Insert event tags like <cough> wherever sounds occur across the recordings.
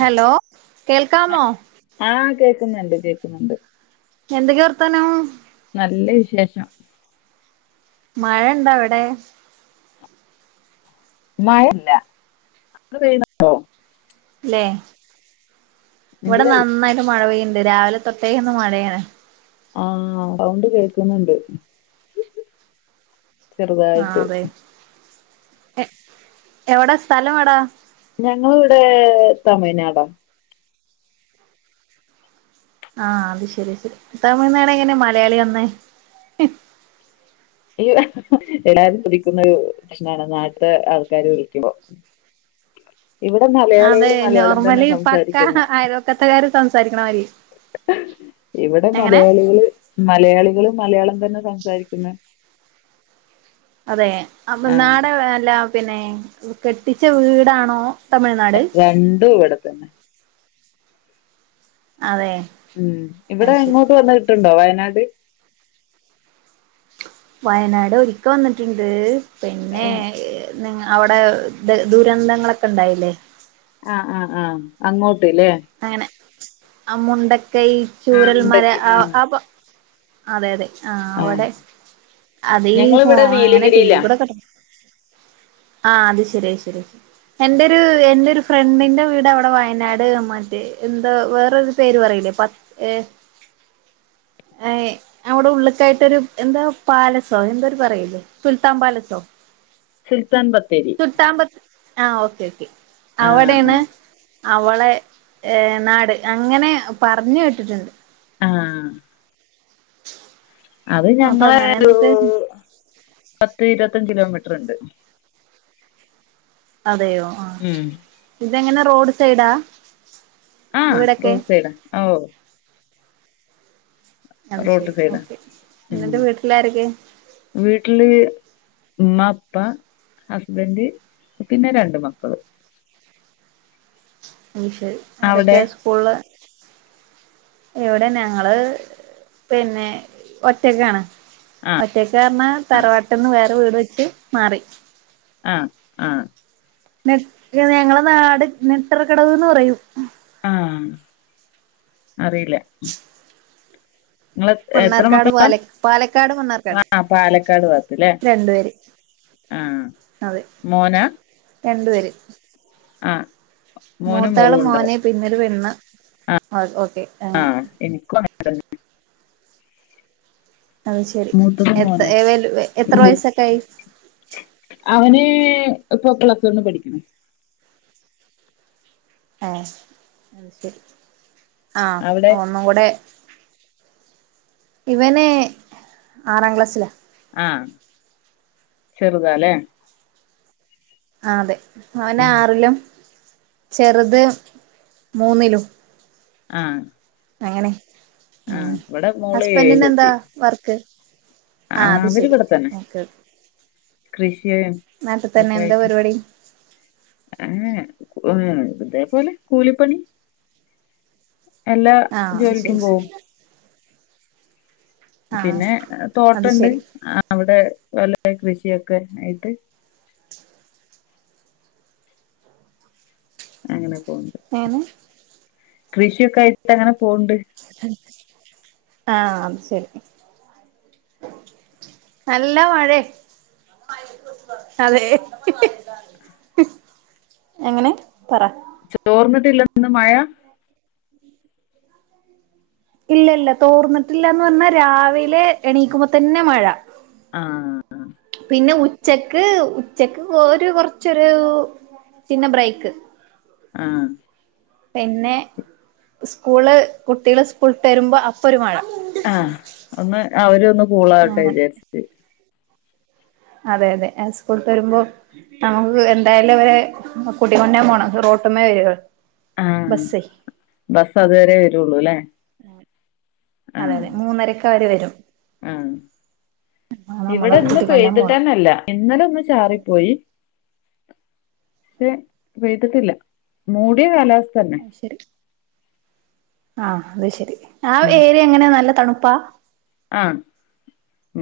Hello കേൾക്കാമോ ആഹ് കേക്കുന്നുണ്ട് കേക്കുന്നുണ്ട് എന്തൊക്കെ വർത്താനോ നല്ല വിശേഷം മഴ ഇണ്ടാ അവിടെ മഴല്ല അ ഇല്ലേ ഇവിടെ ഇല്ലല്ല നന്നായിട്ട് മഴ പെയ്യണ്ട് രാവിലെ തൊട്ടേക്ക് ഇന്ന് മഴയണെ ആ സൗണ്ട് കേൾക്കുന്നുണ്ട് ചെറുതായിട്ട് എ എവിടെ സ്ഥലം എവിടെ ഞങ്ങളിവിടെ തമിഴ്നാടാ ആ അത് ശരി ശരി തമിഴ്നാട് എങ്ങനെ മലയാളി വന്നേ ഈ എല്ലാരും കുതിക്കുന്ന പ്രശ്നാണ് നാട്ടത്തെ ആൾക്കാര് വിളിക്കുമ്പോ ഹ ഇവിടെ അതെ മലയാളികള് മലയാളം തന്നെ നോർമലി പക്ക സംസാരിക്കുന്നെ ആയക്കത്തക്കാര് സംസാരിക്കണമായിരിക്ക ഇവിടെ മലയാളികള് മലയാളികളും മലയാളം തന്നെ സംസാരിക്കുന്ന അതെ അങ്ങ് നാട അല്ല പിന്നെ കെട്ടിച്ച വീടാണോ തമിഴ്നാട് രണ്ടും ഇവിടെത്തന്നെ അതെ ഉം ഇവിടെ അത് ശരി എങ്ങോട്ട് വന്ന് കിട്ടുണ്ടോ വയനാട് വയനാട് ഒരിക്കൽ വന്നിട്ടുണ്ട് പിന്നെ ആഹ് നി അവിടെ ദ ദുരന്തങ്ങളൊക്കെ ഉണ്ടായില്ലേ ആഹ് ആഹ് ആഹ് അങ്ങോട്ട്ല്ലേ അങ്ങനെ ആ മുണ്ടക്ക ആഹ് ചൂരൽ മര മുണ്ടക്കയം ആ ആഹ് ആ അതെ അതെ ആ ആഹ് അവിടെ അതീ ഹ ഞങ്ങളിവിടെ അങ്ങനെ തടീ നീലഗിരിയിലാ കൂടെ കെട്ട ആഹ അത് ശരിയ ശരി ശ എന്റെ ഒരു എന്റെറെ ഒരു ഫ്രണ്ടിന്റെ വീട് അവിടെ വയനാട് എന്താ വേറരു പേര് പറയില്ലേ പത്ത് ഏ ഏ അവിടെ ഉള്ളക്കായിട്ടൊരു എന്താ പാലസോ എന്ത ഒരു പറയലേ സുൽത്താൻ പാലസോ സുൽത്താൻ ബത്തേരി ചുട്ടാമ്പത്ത് ആ ഓക്കെ ഓക്കെ ആഹ് അവടെയാണ് ആഹ് അവളെ ഏർ നാട് അങ്ങനെ പറഞ്ഞു കേട്ടിട്ടുണ്ട് ആഹ അത് അപ്പൊ ഞങ്ങളെ അങ്ങനെ ഒരു എന്നിട്ട് പത്ത് ഇരുപത്തി പത്ത കിലോമീറ്റർ ഉണ്ട് അതെയോ ആ ഉം ഇതെങ്ങനെ റോഡ് സൈഡാ ആഹ വീടൊക്കെ റോഡ് സൈഡ അത് റോട്ട് ശരി സൈഡ ഓക്കെ ഉം എന്നിട്ട് വീട്ടിലാരൊക്കെ വീട്ടില് ഉമ്മ അപ്പ ഹസ്ബൻഡ് പിന്നെ രണ്ട് മക്കളും മഷരി അവിടെ അവരൊക്കെ സ്കൂളില് ഇവിടെ ഞങ്ങള് പിന്നെ ഒറ്റക്കാണ് ആഹ് ഒറ്റക്ക് പറഞ്ഞാ തറവാട്ടന്ന് വേറെ വീട് വെച്ച്ു മാറി ആഹ ആഹ ന ഞങ്ങളെ നാട് നെട്ടറ കടവ് ന്ന് പറയും ആഹ അറിയില്ല നിങ്ങെ എത്ര മണ്ണാർക്കാട് മക്കളള്ള പാല പാലക്കാട് മണ്ണാർക്കാട് ആഹ പാലക്കാട് പാത്തല്ലേ രണ്ടു പേര് ആഹ അതെ മോന രണ്ടു പേര് മോനും മോളും മൂത്താളും ഉണ്ടാവും മോനെ പിന്നീട് പെണ്ണ ആ ഓക്കെ അങ്ങനെ ആഹ് <unintelligible> അത് ശരി മൂത്തത് മോനാ എത്ഏ വെലു വുഎ എത്ര വയസൊക്കെ ആയി അവന് ഇപ്പൊ പ്ലസ് വൺ പഠിക്കണ് അ ആ അവിടെ ഒന്നും കൂടെ ഇവന് ആറാം ക്ലാസ്സില ആ ചെറുതാലെ ആ അതെ ഉം. അവനാറിലും ചെറുത് മൂന്നിലും ആ അങ്ങനെ ആ മ് ഇവിടെ മോള് ഹസ്ബെൻറിനെന്താ ഏഴിലെത്തി വർക്ക് ആ അത് ശെരി അവരിവിടെ തന്നെ ഓക്കെ ഒക്കെ കൃഷിയും നാട്ട് തന്നെ എന്താ പരിപാടി ഏ <unintelligible> ഇതേപോലെ കൂലിപ്പണി എല്ലാ ആഹ് അത് ജോലിക്കും ശരി പോവും ആഹ് പിന്നെ അത് തോട്ടണ്ട് ശരി അവിടെ വല്ല കൃഷിയൊക്കെ ആയിട്ട് അങ്ങനെ പോ തേനെ കൃഷിയൊക്കെ ആയിട്ട് അങ്ങനെ പോണ്ട് ആ ത് ശെരി നല്ല മഴെ അതെ <unintelligible> എങ്ങനെ പറ ചോർന്നിട്ടില്ല ഇന്ന് മഴ ഇല്ല ഇല്ല തോർന്നിട്ടില്ലാന്ന് പറഞ്ഞാ രാവിലെ എണീക്കുമ്പോ തന്നെ മഴ ആ പിന്നെ ഉ ച്ചക്ക് ഉച്ചക്ക് ഒരു കൊറച്ചൊരു പിന്നെ ബ്രേക്ക് ആ പിന്നെ സ്കൂള് കുട്ടികള് സ്കൂള്ട്ട് വരുമ്പോ അപ്പൊ ഒരു മഴ ആ ഒന്ന് അവര് ഒന്ന് കൂളാവട്ടെ അങ്ങനെ വിചാരിച്ചിട്ട് അതെ അതെ സ്കൂള്ട്ട് വരുമ്പോ നമുക്ക് എന്തായാലും അവരെ കുടിമന്നേം പോണം റോ ട്ട്മ്മേ വേവ് ആ ബസ് അതുവരെ വരുള്ളുല്ലേ അതെ അതെ മൂന്നരക്കവര് വരും ആ നമ്മള് ഇവിടെ ഇന്ന് കൂട്ടിക്കൊണ്ടരാൻ പോണം പെയ്തിട്ടനല്ല ഇന്നലെ ഒന്ന് ചാറിപ്പോയി ഷെ പെയ്തിട്ടില്ല മൂടിയ കാലാവസ് അയ്ശെരി ആ അത് ശെരി ആ ഏരിയ എങ്ങനെ നല്ല തണു പ്പ ആ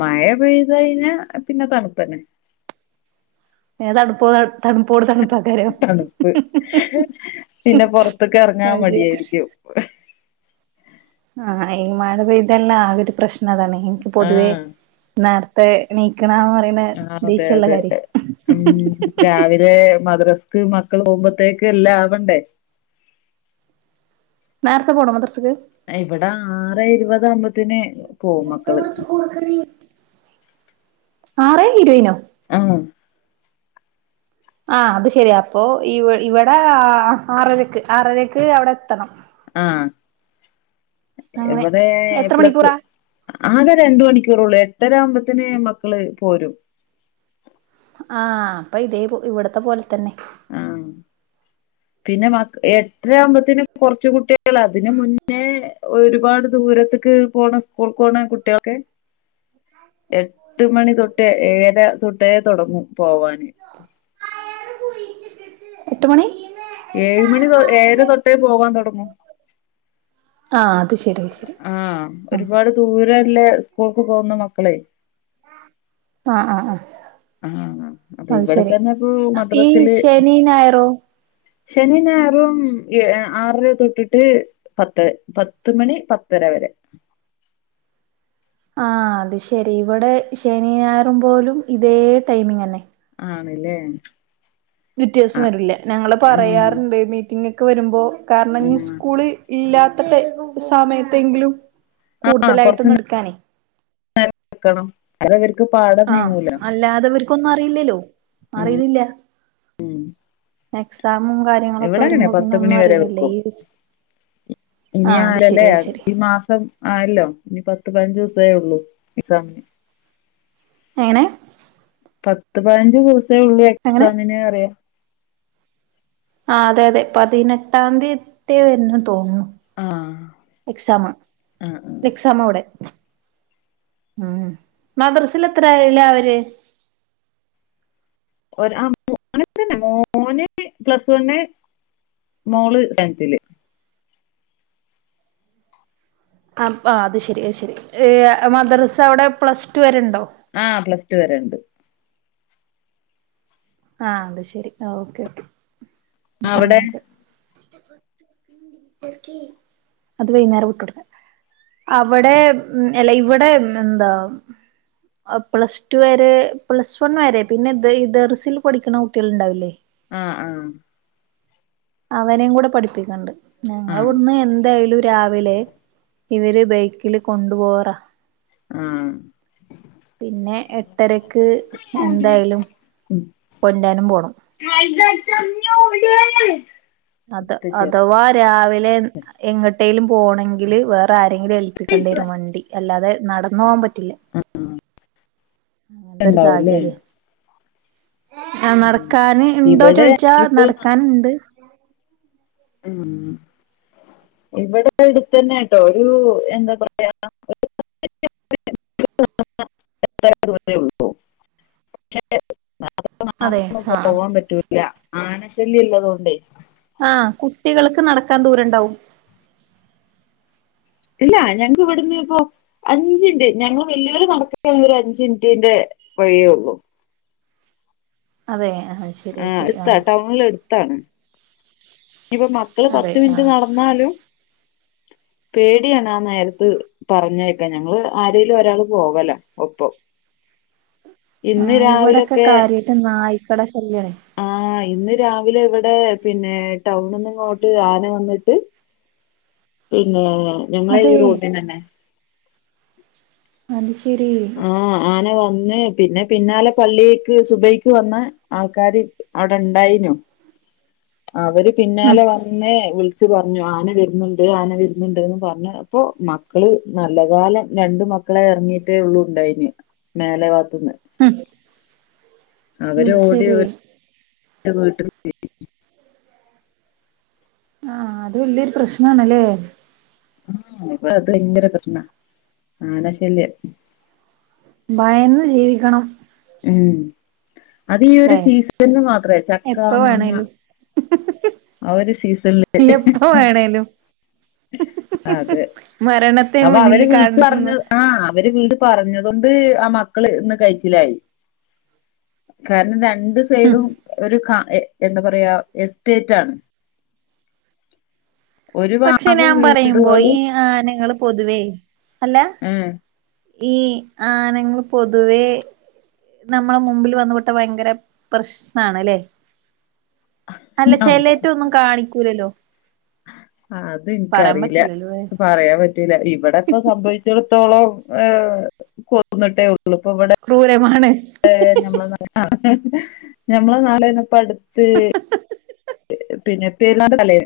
മഴ പെയ്ത് കഴിഞ്ഞാ പിന്നെ തണുപ്പന്നെ പിന്നെ തണു തണുപ്പോട് തണുപ്പ് തണുപ്പ് പിന്നെ പൊറത്ത്ക്ക് എറങ്ങാ അത് ശരി മടിയാരിക്കും ആ ആ ഈ മഴപെയ്തെല്ലാ ആകെ ഒരു പ്രശ്നതാണെ എനിക്ക് പൊതുവേ ആഹ് നേര ത്തെ എ ആ അതെ അതെ ഉം രാവിലെ മദ് ക്ക് മക്കള് പോവുമ്പത്തേക്ക് എല്ലാം ആവണ്ടേ നേരത്തെ പോണോ മദ്രസ്ക്ക് ഇവിടെ ആറെ ഇരുപതാവുമ്പത്തേന് പോവും മക്കള് ആറേ ഇരു ആ. ആ് അത് ശരിയാ അപ്പൊ ഇവിടെഇവിടെ ആറരക്ക് ആറരക്ക് അവിടെ എത്തണം. ആ അങ്ങനെ ഇവിടെ എത്ര പ്ലസ് വ മണിക്കൂറാ ആകെ രണ്ട മണിക്കൂറള്ള. ട്ടരാവുമ്പത്തന് മക്കള് പോരും. ആ അപ്പൊ ഇതേ ഇവിടത്തെ പോലെ തന്നെ. ആ പിന്നെ മ എട്ടരആകുമ്പത്തിനും കുറച്ച കുട്ടികൾ അതിന് മുന്നേ ഒരുപാട് ദി. ദൂരത്തക്ക് പോണ ഉസ്കൂൾക് പോണ കുട്ട്യേൾക്ക്. എട്ട് മണി തൊട്ടേ ഏഴ തൊട്ടേ തുടങ്ങൂ. പോവാന്. എട്ട് മണി. ഏഴ് മണി ഏഴര തൊട്ടേ പോകൻ തൊടങ്ങും. ആ് അത് ശരി. ശരി ആ ആഹ് ഒരുപാട് ദൂരല്ലേ ഉസ്കൂൾക്ക് പോകുന്ന മക്കളെ. ആ ആ ആ ആ അപ്പൊ ഇവിടെത്തന്നെ ഇപ്പൊ ഈ മദ്രാസില്. ശനി ഞായറോ ശനീം ഞായറും ആറരതൊട്ടിട്ട് പത്ത് പത്ത്മണി പത്തര വരെ. ആ അത് ശരി ഇവിടെ ശനിയായിറും പോലും ഇതേ ടൈമിങ് തന്നെ. ആണല്ലേ. വ്യത്യാസം ആ വരൂല്ലേ ഞങ്ങള് ആ പറയാറുണ്ട് മീറ്റിങൊക്കെ വരുമ്പോ. കാരണം ഇനി ഉസ്കൂള് ഇല്ലാത്ത ടയ് സമയത്തെങ്കിലും. ആ ആ കൊറച്ച് കൂടുതലായിട്ടൊന്ന്ടുക്കാനേ. വെക്കണം അത് അവർക്ക് പാടം ആ നീങ്ങൂല അല്ലാതെവർക്കൊന്നും അറിയില്ലല്ലോ ഉം അറിയുന്നില്ല. എക്സാമും കാര്യങ്ങളൊക്കെ ഇവിടെ അങ്ങനെ വരുമ്പോ പത്ത് പിന്നെ മണി ഒന്നും വരെ അറിയുന്നില്ലലൊ വെക്കും ഈ. ഇനി ആഹ് അത് ശരി ആരല്ലേ അത് ശരി ഈ മാസം ആയല്ലോ ഇനി പ. പത്ത് പയിനജ് ദിവസേ ഉള്ളു എക്സാമിന്. എങ്ങനെ. പത്ത് പതിന എങ്ങനെ ആ അതെ അതെ പതിനെട്ടാതീ ട്ട്യാ വരന്ന് തോന്നുന്നു. ആ എക്സാമ ആ ആ എക്സാമ അവിടെ. ഉം മദ്രസൽ എത്രായിലാവര്. <inaudible> ആ ഒര <unintelligible> മോൻ പ്ലസ് വണ്. മോള് ടെന്തിൽ. ആ ആ അത് ശരി അ ശെരി മദ്രാസ അവിടെ പ്ലസ് ടു വരെണ്ടോ. ആഹ പ്ലസ് ടു വരെ ഉണ്ട്. ആഹ അത് ശെരി ഓക്കെ ഓക്കെ അപ്പ അവിടെ അങ്ങനെയൊക്കെ. അത് വൈകുന്നേരം വിട്ടടുക്ക. അവിടെ ഉ അല്ല ഇവിടെ പിന്നെന്താ. പ്ലസ് ടു വരെ പ്ലസ് വൺ വരെ പിന്നെ ദെർസിൽ പഠിക്കണ കുട്ടികൾ ഇണ്ടാവില്ലേ. ആഹ ആഹ. അവനെയും കൂടെ പഠിപ്പിക്കണ്ട് ഞങ്ങള ആ ഇവടുന്ന് എന്തായാലും. രാവിലെ ഇവര് ബൈക്കില് കൊണ്ടു പോവാറാ. ആഹ് പിന്നെ എട്ടരക്ക് എന്തായാലും. ക്കൊണ്ടാനും പോണം. <unintelligible> അത ഇട്ട് അഥവാ രാവിലെ എങ്ങട്ടേലും പോണെങ്കില് വേറെ ആര്. എെങ്കിലും ഏൽപ്പിക്കേണ്ട ചേർത്ത് വരും വണ്ടി അല്ലാതെ നടന്നു പോകാൻ പറ്റില്ല അങ്ങനത്തെൊ ഒരു ഉണ്ടാവൂല്ലേ സാഹചര്യം ആ ഉം. നടക്കാന് ഇണ്ടോ ഇവിടെ ചോയിിച്ചാ ഇപ്പൊ നടക്കൻുണ്ട് ഉം <unintelligible> ഇവിടെ അടുത്ത് തന്നെട്ടോ ഒരു എന്താ പറയാ <inaudible> ത്ര ഉള്ളൂ <unintelligible> മാ അതെ മാൊന്നും ആഹ് പോവാൻ പറ്റൂല്ല ആനശല്യം ഇള്ളത കൊണ്ടേ <unintelligible> ആഹ കുട്ടികൾക്ക് നടക്കാൻ ദൂരം ഉണ്ടാവും ഇല്ല ഞങ്ങക്ക് ഇവിടന്ന് ഇപ്പോൊ അഞ്ചിന്റ ഞങ്ങ വെല്ലുവിള നടക്ക ഒരു അഞ്ച മിനിറ്റിന്റെ വഴിയേള്ളു അതെ ശരി ആഹ ശരി ആ എടുത്താ ടൗണില എടുത്താണ് ഇപ്പൊ മക്കള് പത്ത് മിനിറ്റ് നടന്നാലും അ <inaudible> പേടിയണാന്ന് നേരത്ത് പറഞ്ഞേക്കാ ഞങ്ങള് ആരെലും ഒരാള് പോകലോ ഒപ്പം <unintelligible> ആ ഇന്ന് ഇവിടെൊക്കെ കാര്യമായിട്ട് നായി ആ് ഇന്ന് രാവിലെ എവ ഇടെ പിന്നെ ടൗണ നിന്നങ്ങോട്ട് ആന വന്നിട്ട് പിന്നെ ഞങ്ങള ഈ അതെ റോഡിന തന്നെ ആ <unintelligible> ആഹ ആനെ വന്ന പിന്നെ പിന്നെ പിന്നാലെ പള്ളിക്ക് സുബയ്ക്ക് വന്ന ആൾക്കാാര് അവിടെ ഉണ്ടായിനോ അവര് ഉം പിന്നാലെ വന്നേ പറഞ്ഞു ആന വരുന്നുണ്ട് ആന വരുന്നുണ്ട്ന്ന് പറഞ്ഞു അപ്പോൊ മക്കള് നല്ല കാലം രണ്ട മക്കളെ ഇറങ്ങീയിട്ടേ ഉള്ളുണ്ടായിന് മേലെ ഭഗത്തുന്ന് ഉം <unintelligible> അവര അത് ഓടി ശരി വീട്ട <unintelligible> ആ അത് വല്യൊരു പ്രശ്നണല്ലേ ആ ഇപ്പ അത് ഭയങ്കര പ്രശ്നാ ആകെ ശല്യം ഭയന്ന് ജീവിക്കണം ഉം അത ഈ ഒരു ല്ലേ സീസണന് മാത്രേ ചക്ക മാങ്ങ ആ ഒരു സീസണില് ന എപ്പ വേണേലും അതെ മരണ അപ്പൊ അവര് വിളിച്ച് പറഞ്ഞ് ആ അവര് വീട് ത പറഞ്ഞത് കൊണ്ട് ആ മക്കള് ഇന്ന് കഴിച്ചിലായി കാരണം എന്ത രണ്ട് ഉം സൈഡും ഒരു ക എ എന്താ പറയാ എസ്റ്റേറ്റ് ആണ് ഒരു പക്ഷെ ഭാഗം ഞാൻ പറയുമ്പോ ഈ വീടുകളും ആ നിങ്ങള് പൊതുവേ അല്ല ഉം ഈ ആനങ്ങൾ പൊതുവേ നമ്മളെ മുമ്പിൽ വന്ന വിട്ട ഭയങ്കര പ്രശ്നണല്ലേ അല്ല ചെലറ്റ ഒന്നും കാണിക്കൂലല്ലോ പറയാൻ അതെനിക്കറിയില്ല പറ്റില്ലല്ലോ അത് പറയാൻ പറ്റൂല ഇവിടെ ഇപ്പ സംഭവിച്ച ത്തോളം ഏ കൊന്നിട്ടേ ഉ ക്രൂരമാണ് ഞമ്മള ഞമ്മളെ നാടന്നപ്പ അടുത്ത് പിന്നെപ്പ എല്ലാം തലേ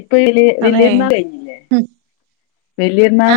ഇപ്പൊ വില അതെ വലിയർന്നാൾ ഉം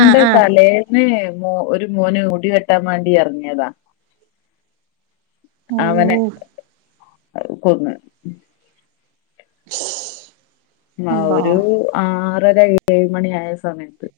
ആഹ് ആഹ് തലേന്ന് മോ ഒരു മോന് മുടി വെട്ടാൻ വേണ്ടി എറങ്ങ്യേതാ ഓ അ കൊന്ന് ശ് ആ ഒരു ആറര ഏഴ് മണി ആയ സമയത്ത്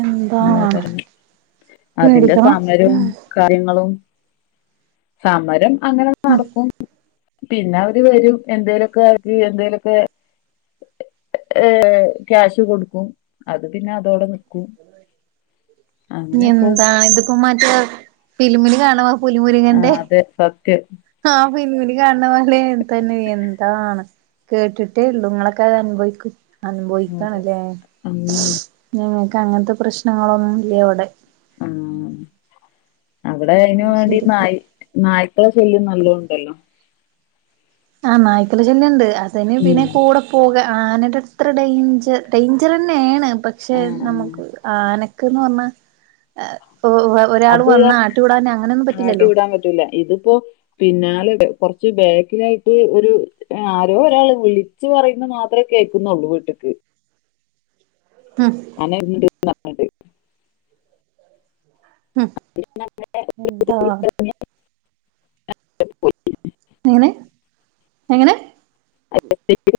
എന്താണ് <unintelligible> അതിന്റെ പേടിക്കണം സമരവും കാര്യങ്ങളും സമരം അങ്ങനെ ഉം നടക്കും പിന്നെ അവര് വരും എന്തേലൊക്കെ ഒര് എന്തേലൊക്കെ ഏ ക്യാഷ് കൊടുക്കും അത് പിന്നെ അതോടെ നിക്കും അങ്ങനെ പോവും എന്താ ഇതിപ്പോ മറ്റേ ഫിലിമില് കാണ പുലി ആ മുരികന്റെ അതെ സത്യം ആ പിന്നിൽ കാണണ മലേം തന്നെ എന്താണ് കേട്ടിട്ടേ ഉള്ളു ഇങ്ങളൊക്കെ അത് അനുഭവിക്കും അതെ അനുഭവിക്കണല്ലേ ഉം ശ് ഞങ്ങൾക്ക് അങ്ങനത്തെ പ്രശ്നങ്ങളൊന്നുംല്ല ഇവിടെ ആ അവിടെ അയിന് അത് വേണ്ടി ശരി നായ് നായ് കളെ ശല്യം നല്ല ഉണ്ടല്ലോ ആ നായ്ക്കള ശല്യണ്ട് അതന് ഉം പിന്നെ കൂടെ പോക ആനെടെത്ര ഡെഞ്ചർ ഡെഞ്ചറെന്ന്യാണ് പക്ഷെ ആഹ് ആഹ് നമുക്ക് ആന ക്ക്ന്ന് പറഞ്ഞ എ പ്പോ ഒരാൾ അത് വന്ന ആട്ടി വിടാനങ്ങനൊന്നും ആട്ടി പറ്റില്ലല്ലോ വിടാൻ പറ്റൂല ഇതിപ്പോ പിന്നാലണ്ട് കുറച്ച് ബാക്കിലായിട്ട് ഒരു ആരോരാള് വിളിച്ചു പറയുന്നത് മാത്രേ കേൾക്കുന്നുള്ളൂ വീട്ട്ക്ക് ഉം <inaudible> ഉം എന്താ എങ്ങനെ എങ്ങനെ <inaudible>